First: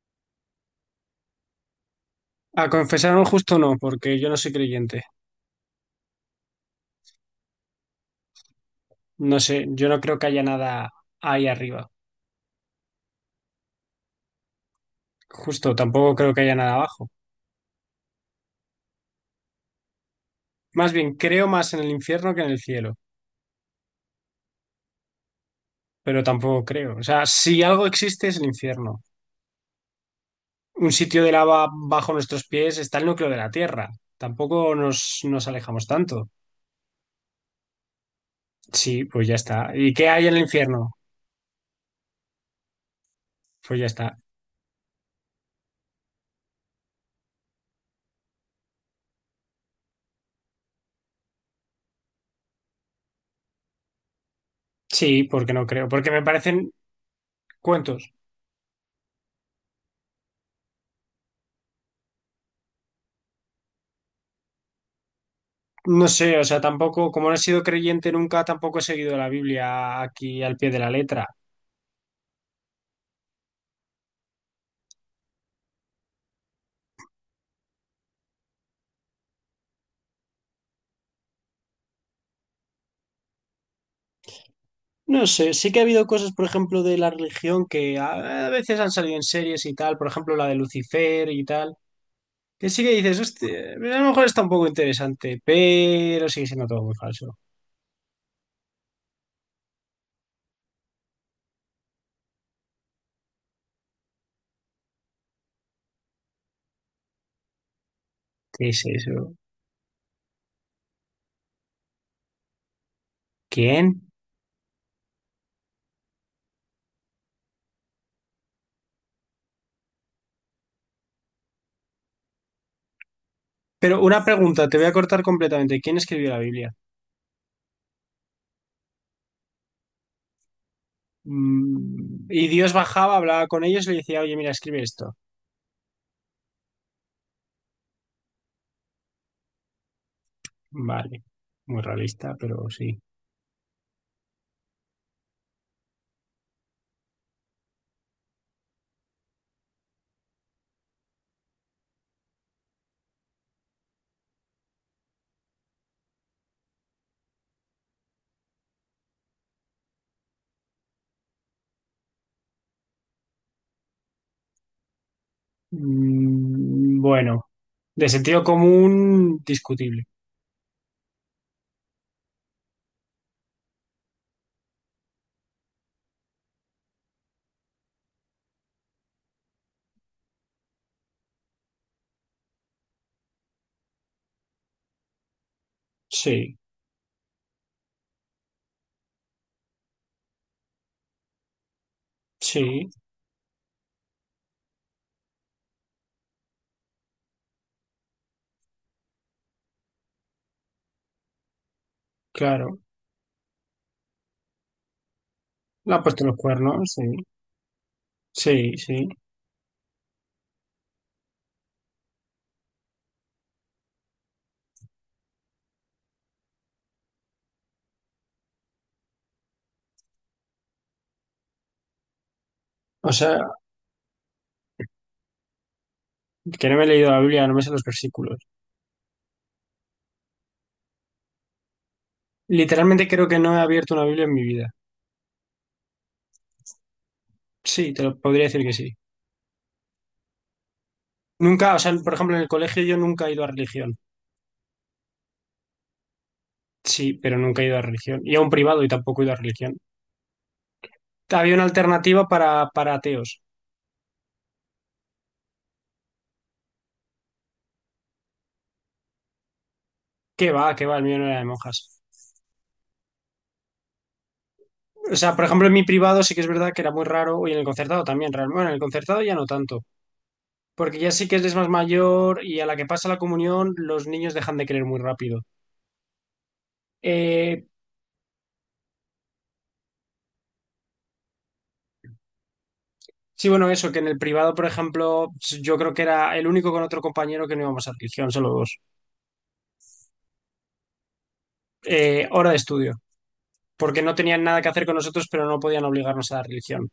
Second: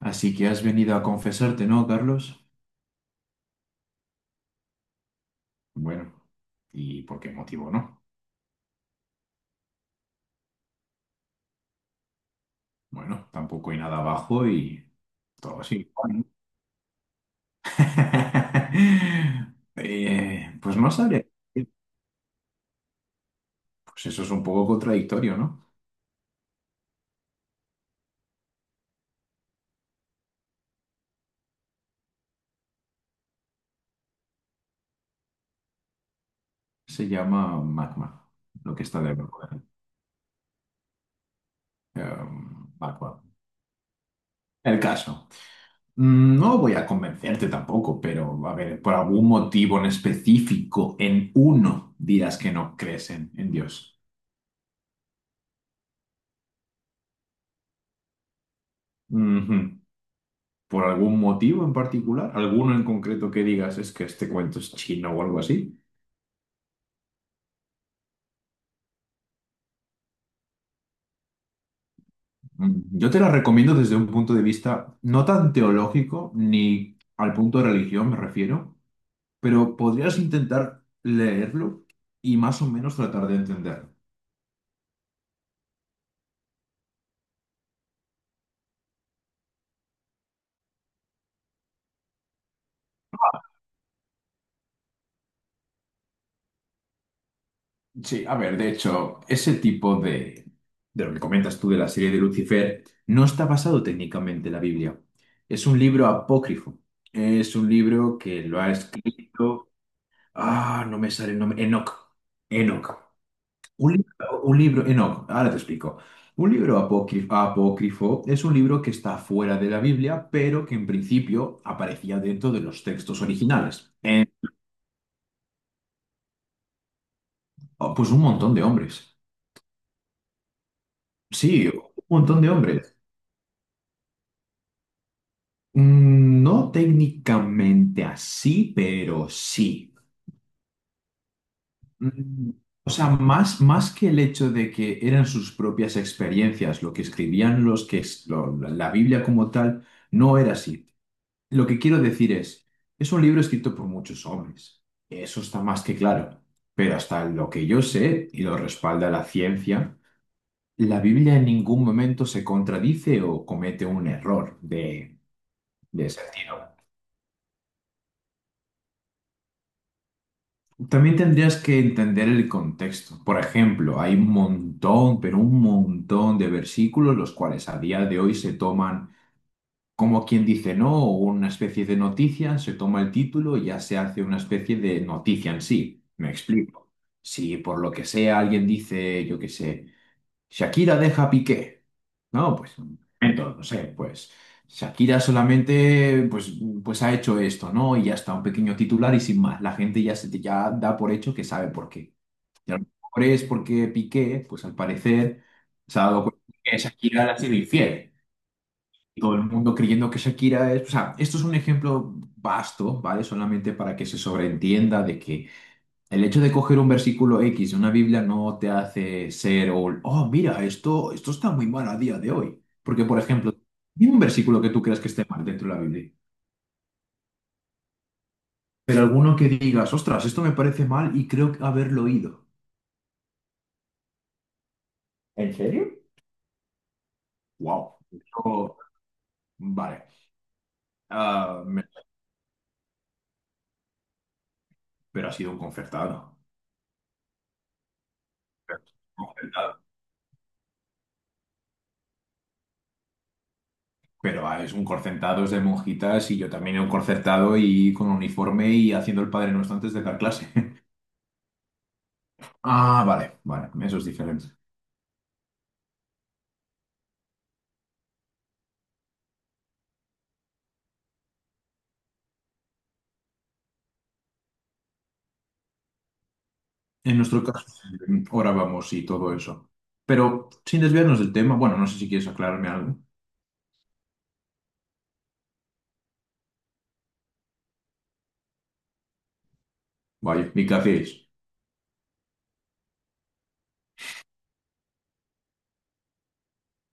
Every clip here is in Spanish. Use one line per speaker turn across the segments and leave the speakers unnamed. Así que has venido a confesarte, ¿no, Carlos?
A confesar un justo no, porque yo no soy creyente.
Bueno, ¿y por qué motivo no?
No sé, yo no creo que haya nada ahí arriba.
Bueno, tampoco hay nada abajo y todo
Justo,
así.
tampoco creo que haya nada abajo.
Pues no
Más bien,
sabría.
creo más en el infierno que en el cielo,
Pues eso es un poco contradictorio, ¿no?
pero tampoco creo. O sea, si algo existe es el infierno. Un sitio de lava bajo nuestros pies está el núcleo de la Tierra. Tampoco nos alejamos tanto.
Se llama magma, lo que está
Sí, pues ya
debajo.
está. ¿Y qué hay en el infierno?
Magma.
Pues ya está.
El caso. Mm, no voy a convencerte tampoco, pero a ver, por algún motivo en específico, en uno, dirás que no crees en Dios.
Sí, porque no creo, porque me parecen cuentos.
Ujú. ¿Por algún motivo en particular? ¿Alguno en concreto que digas es que este cuento es chino o algo así?
No sé, o sea, tampoco, como no he sido creyente nunca, tampoco he seguido la Biblia aquí al pie de la letra.
Mm, yo te la recomiendo desde un punto de vista no tan teológico ni al punto de religión me refiero, pero podrías intentar leerlo y más o menos tratar de entenderlo.
No sé, sí que ha habido cosas, por ejemplo, de la religión que a veces han salido en series y tal, por ejemplo, la de Lucifer y tal, que sí que dices, hostia, a lo mejor está un poco interesante, pero sigue siendo todo muy falso.
Sí, a ver, de hecho, ese de lo que comentas tú de la serie de Lucifer no está basado técnicamente en la Biblia. Es un libro apócrifo. Es un libro que lo
¿Qué
ha
es eso?
escrito. Ah, no me sale el nombre. Enoch. Enoch.
¿Quién?
Un libro, Enoch, ahora te explico. Un libro apócrifo es un libro que está fuera de la Biblia, pero que en principio aparecía dentro de los textos originales.
Pero una
En-
pregunta, te voy a cortar completamente. ¿Quién escribió la Biblia?
Oh, pues un montón de hombres. Sí, un montón
Y
de
Dios
hombres.
bajaba, hablaba con ellos y le decía, oye, mira, escribe esto.
Mm, no técnicamente así, pero sí.
Vale, muy realista,
Mm,
pero
o
sí.
sea, más que el hecho de que eran sus propias experiencias, lo que escribían los que es, la Biblia como tal, no era así. Lo que quiero decir es un libro escrito por muchos hombres. Eso está más que claro. Pero hasta lo que yo sé, y lo respalda la ciencia, la Biblia en ningún momento se contradice o comete un error de sentido.
Bueno, de sentido común, discutible.
También tendrías que entender el contexto. Por ejemplo, hay un montón, pero un montón de versículos los cuales a día de hoy se toman como quien dice no, o una especie de noticia, se toma el título y ya se hace una especie de noticia en sí. Me
Sí,
explico. Si por lo que sea alguien dice, yo qué sé, Shakira deja a Piqué. No, pues
sí,
un momento, no sé, pues Shakira solamente pues, pues ha hecho esto, ¿no? Y ya está, un pequeño titular y sin más. La gente ya, se, ya da por hecho que sabe por qué. Y a
claro.
lo mejor es porque Piqué, pues al parecer,
Le
se
ha
ha dado
puesto los
cuenta que
cuernos, sí,
Shakira le ha sido infiel.
sí, sí.
Y todo el mundo creyendo que Shakira es... O sea, esto es un ejemplo vasto, ¿vale? Solamente para que se sobreentienda de que el hecho de coger un versículo X de una Biblia no te hace ser, oh, mira, esto está muy mal a día de hoy. Porque,
O
por
sea,
ejemplo, dime un versículo que tú creas que esté mal dentro de la Biblia,
que no me he leído la Biblia, no me sé los versículos.
pero alguno que digas, ostras, esto me parece mal y creo haberlo oído.
Literalmente creo que no he abierto una Biblia en mi vida.
¿En serio?
Sí,
Wow.
te lo podría decir que sí.
Vale. Ah,
Nunca, o
me-
sea, por ejemplo, en el colegio yo nunca he ido a religión.
pero ha sido un concertado.
Sí, pero nunca he ido a religión. Y a un
Pero
privado y
es
tampoco he
un
ido a religión.
concertado.
Había una alternativa para ateos.
Pero, es un concertado, es de monjitas y yo también he un concertado y con uniforme y haciendo el Padre Nuestro antes de dar clase.
¿Qué va? ¿Qué va? El mío no era de monjas.
Ah, vale, eso es diferente.
O sea, por ejemplo, en mi privado sí que es verdad que era muy raro, y en el concertado también, realmente. Bueno, en el concertado ya no tanto, porque ya sí que eres más mayor y a la que pasa la comunión, los niños dejan de creer muy rápido.
En nuestro
Eh,
caso, ahora vamos y todo eso. Pero sin desviarnos del tema, bueno, no sé si quieres aclararme algo.
sí, bueno, eso, que en el privado, por ejemplo, yo creo que era el único con otro compañero que no íbamos a religión, solo dos.
Vaya, mi café es.
Hora de estudio, porque no tenían nada que hacer con nosotros, pero no podían obligarnos a la religión.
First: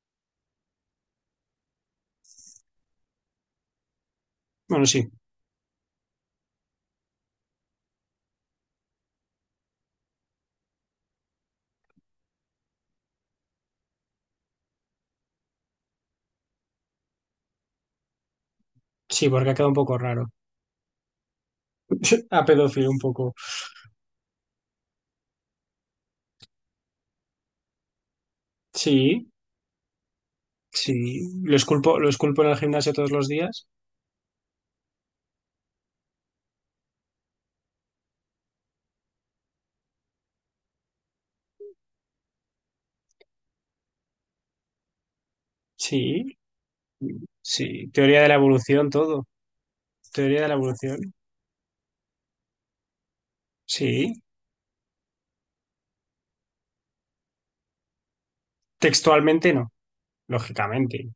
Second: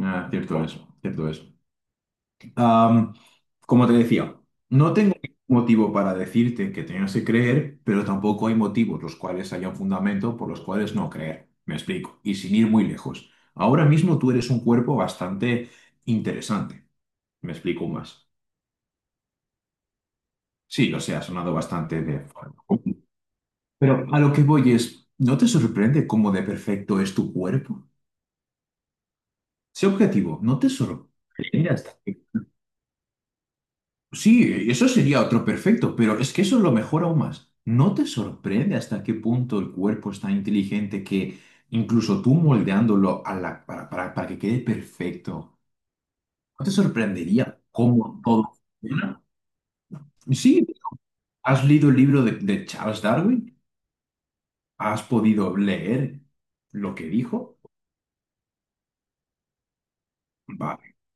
Ah, cierto es. Am, Como te decía,
Bueno,
no
sí,
tengo ningún motivo para decirte que tengas que creer, pero tampoco hay motivos los cuales haya un fundamento por los cuales no creer. Me explico. Y sin ir muy lejos. Ahora mismo tú eres un cuerpo bastante interesante. Me explico más.
sí, porque ha quedado un poco raro.
Sí, lo sé, ha sonado bastante de...
A
forma.
pedófilo un poco.
Pero a lo que voy es, ¿no te sorprende cómo de perfecto es tu cuerpo?
Sí,
Sé objetivo, ¿no te
sí,
sorprende hasta
lo esculpo en el gimnasio todos los días.
Sí, eso sería otro perfecto, pero es que eso es lo mejor aún más. ¿No te sorprende hasta qué punto el cuerpo es tan inteligente que incluso tú moldeándolo a para que quede perfecto,
Sí,
¿no te sorprendería
sí,
cómo
teoría de la
todo
evolución,
funciona?
todo. Teoría de la
Sí,
evolución.
¿has leído el libro de Charles Darwin?
Sí,
¿Has podido leer lo que dijo?
textualmente no, lógicamente.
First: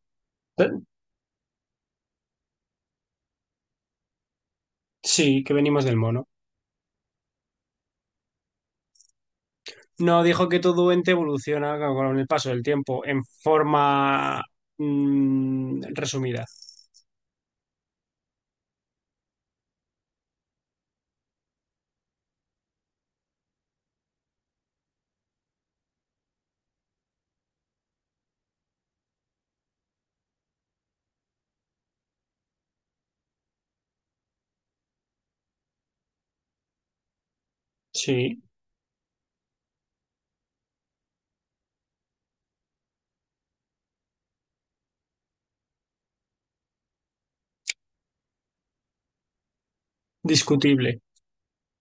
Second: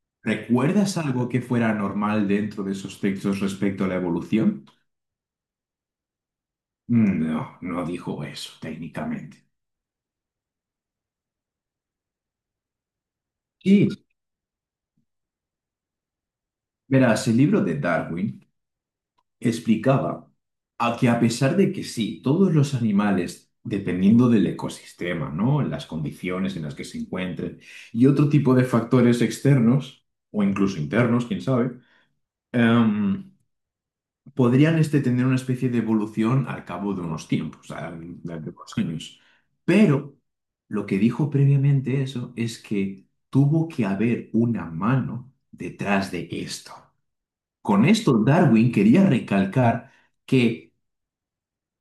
Eh,
¿Recuerdas algo que fuera normal dentro de esos textos respecto a la evolución?
Sí, que venimos del mono.
Mm, no, no dijo eso técnicamente.
No, dijo que todo ente evoluciona con el paso del tiempo en
Sí,
forma resumida.
verás, el libro de Darwin explicaba a que a pesar de que sí, todos los animales, dependiendo del ecosistema, ¿no? Las condiciones en las que se encuentren y otro tipo de factores externos o incluso internos, quién sabe, em, podrían este, tener una especie de evolución al cabo de unos tiempos,
Sí,
de unos años. Pero lo que dijo previamente eso es que tuvo que haber una mano detrás de esto. Con esto, Darwin quería recalcar que
discutible.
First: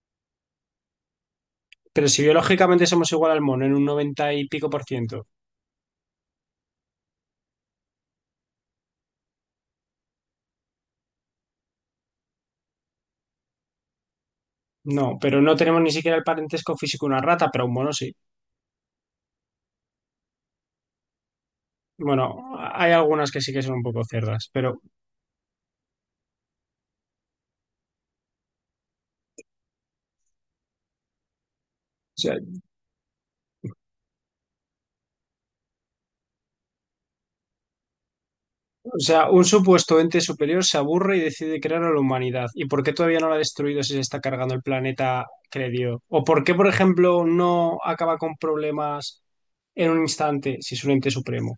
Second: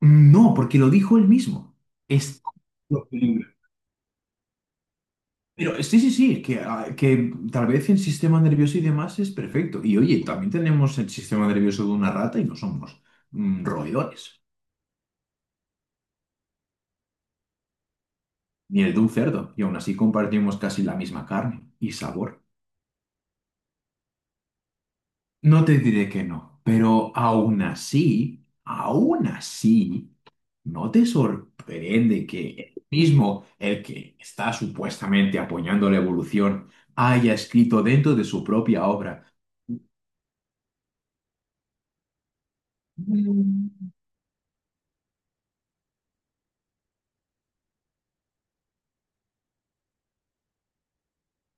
no, porque lo dijo él mismo.
Pero si
Es
biológicamente
lo
somos
que
igual al
libre.
mono en un noventa y pico por ciento.
Pero sí, que, que tal vez el sistema nervioso y demás es perfecto. Y oye, también tenemos el sistema nervioso de una rata y no somos roedores.
No, pero no tenemos ni siquiera el parentesco físico de una rata, pero un mono sí.
Ni el de un cerdo, y aún así compartimos casi la misma carne y
Bueno,
sabor.
hay algunas que sí que son un poco cerdas, pero o
No te diré que no, pero aún así, ¿no te sorprende
sea.
que el mismo, el que está supuestamente apoyando la evolución, haya escrito dentro de su propia
O sea,
obra?
un supuesto ente superior se aburre y decide crear a la humanidad. ¿Y por qué todavía no la ha
Mm,
destruido si se está cargando el planeta que le dio? ¿O por qué, por ejemplo, no acaba con problemas en un instante si es un ente supremo?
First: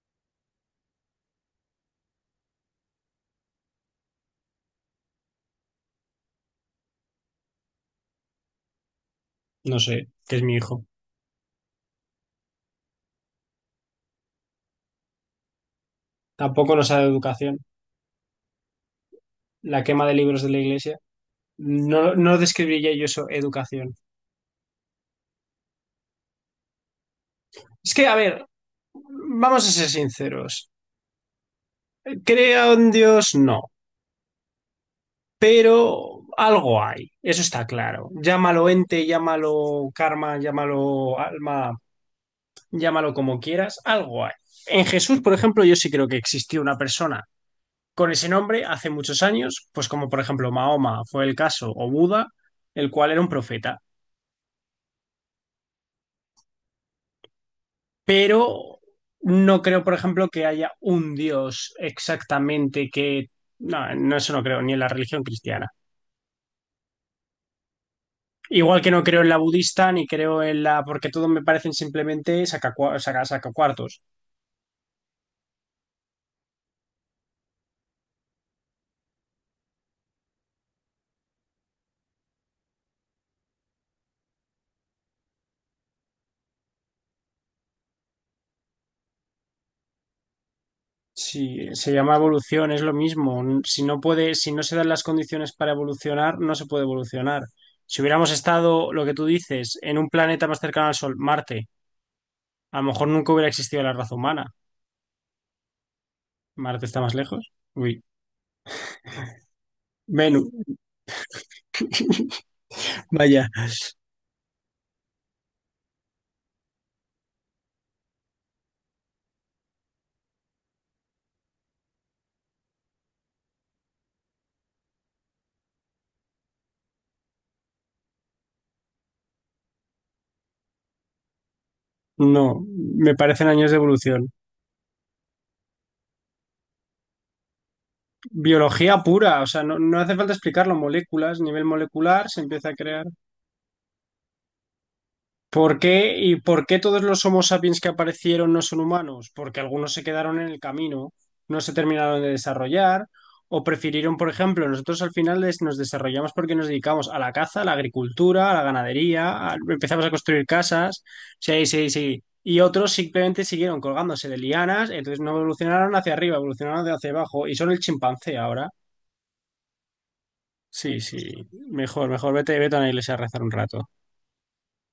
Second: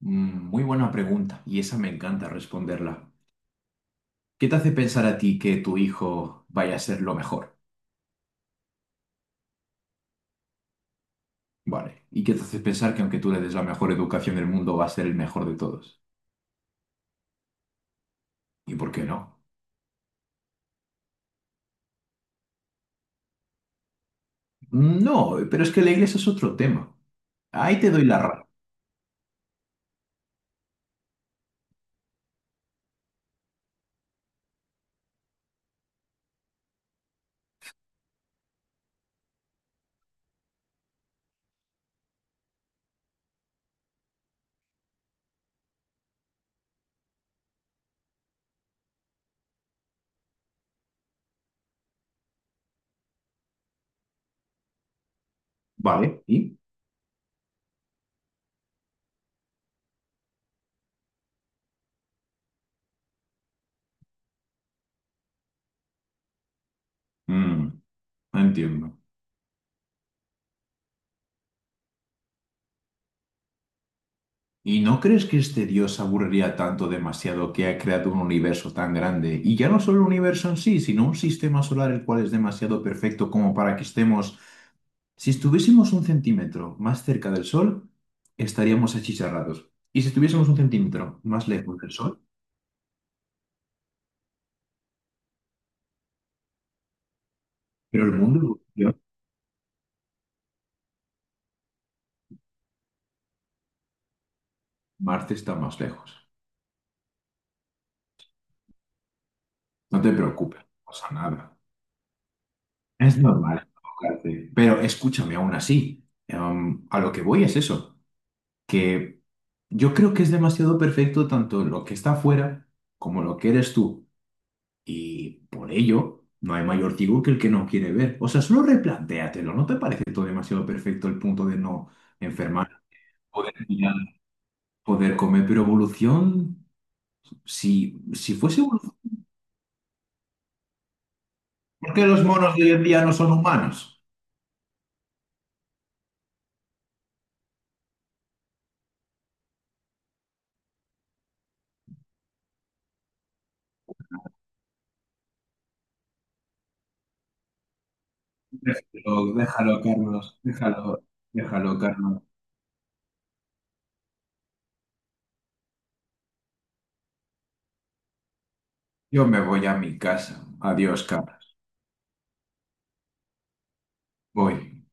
Muy buena pregunta, y esa me encanta responderla. ¿Qué te hace pensar a ti que tu hijo vaya a ser lo mejor?
No sé, que es mi hijo.
Vale. ¿Y qué te hace pensar que aunque tú le des la mejor educación del mundo, va a ser el mejor de todos?
Tampoco nos ha dado educación.
¿Y por qué no?
La quema de libros de la iglesia. No, no describiría yo eso, educación.
No, pero es que la iglesia es otro tema. Ahí te
Es
doy
que, a
la razón.
ver, vamos a ser sinceros. ¿Crea un Dios? No. Pero algo hay, eso está claro. Llámalo ente, llámalo karma, llámalo alma, llámalo como quieras, algo hay. En Jesús, por ejemplo, yo sí creo que existió una persona con ese nombre hace muchos años, pues como por ejemplo Mahoma fue el caso, o Buda, el cual era un profeta.
Vale, ¿y?
Pero no creo, por ejemplo, que haya un Dios exactamente que... No, no, eso no creo, ni en la religión cristiana.
Mm,
Igual que
entiendo.
no creo en la budista ni creo en la... porque todo me parecen simplemente sacacuartos. Sacacuartos.
¿Y no crees que este Dios se aburriría tanto demasiado que ha creado un universo tan grande? Y ya no solo el universo en sí, sino un sistema solar el cual es demasiado perfecto como para que estemos... Si estuviésemos un centímetro más cerca del Sol, estaríamos achicharrados. Y si estuviésemos un centímetro más
Si
lejos del
se llama
Sol,
evolución, es lo mismo. Si no puede, si no se dan las condiciones para evolucionar, no se puede evolucionar. Si
pero el
hubiéramos
mundo
estado,
evoluciona.
lo que tú dices, en un planeta más cercano al Sol, Marte, a lo mejor nunca hubiera existido la raza humana.
Marte está más lejos.
Marte está más lejos. Uy,
No te
Venus,
preocupes, no pasa nada. Es
vaya.
normal equivocarte. Pero escúchame, aún así, a lo que voy es eso, que yo creo que es demasiado perfecto tanto lo que está afuera como lo que eres tú. Y por ello, no hay mayor ciego que el que no quiere ver. O sea, solo replantéatelo. ¿No te parece todo demasiado perfecto el punto de no
No,
enfermar,
me parecen
poder
años de
mirar,
evolución.
poder comer? Pero evolución, si fuese evolución,
Biología pura, o sea, no, no hace falta explicarlo. Moléculas, nivel
¿por qué los
molecular, se
monos de
empieza
hoy
a
en día
crear.
no son humanos?
¿Por qué? ¿Y por qué todos los Homo sapiens que aparecieron no son humanos? Porque algunos se quedaron en el camino, no se terminaron de desarrollar, o prefirieron, por ejemplo, nosotros al final nos desarrollamos porque nos dedicamos a la caza, a la agricultura, a la
Déjalo,
ganadería,
déjalo,
empezamos a
Carlos,
construir casas,
déjalo,
sí,
déjalo,
sí, sí.
Carlos.
Y otros simplemente siguieron colgándose de lianas, entonces no evolucionaron hacia arriba, evolucionaron de hacia abajo, y son el chimpancé ahora.
Yo me voy a mi casa.
Sí,
Adiós,
sí,
Carlos.
mejor, mejor, vete, vete a la iglesia a rezar un rato.
Voy.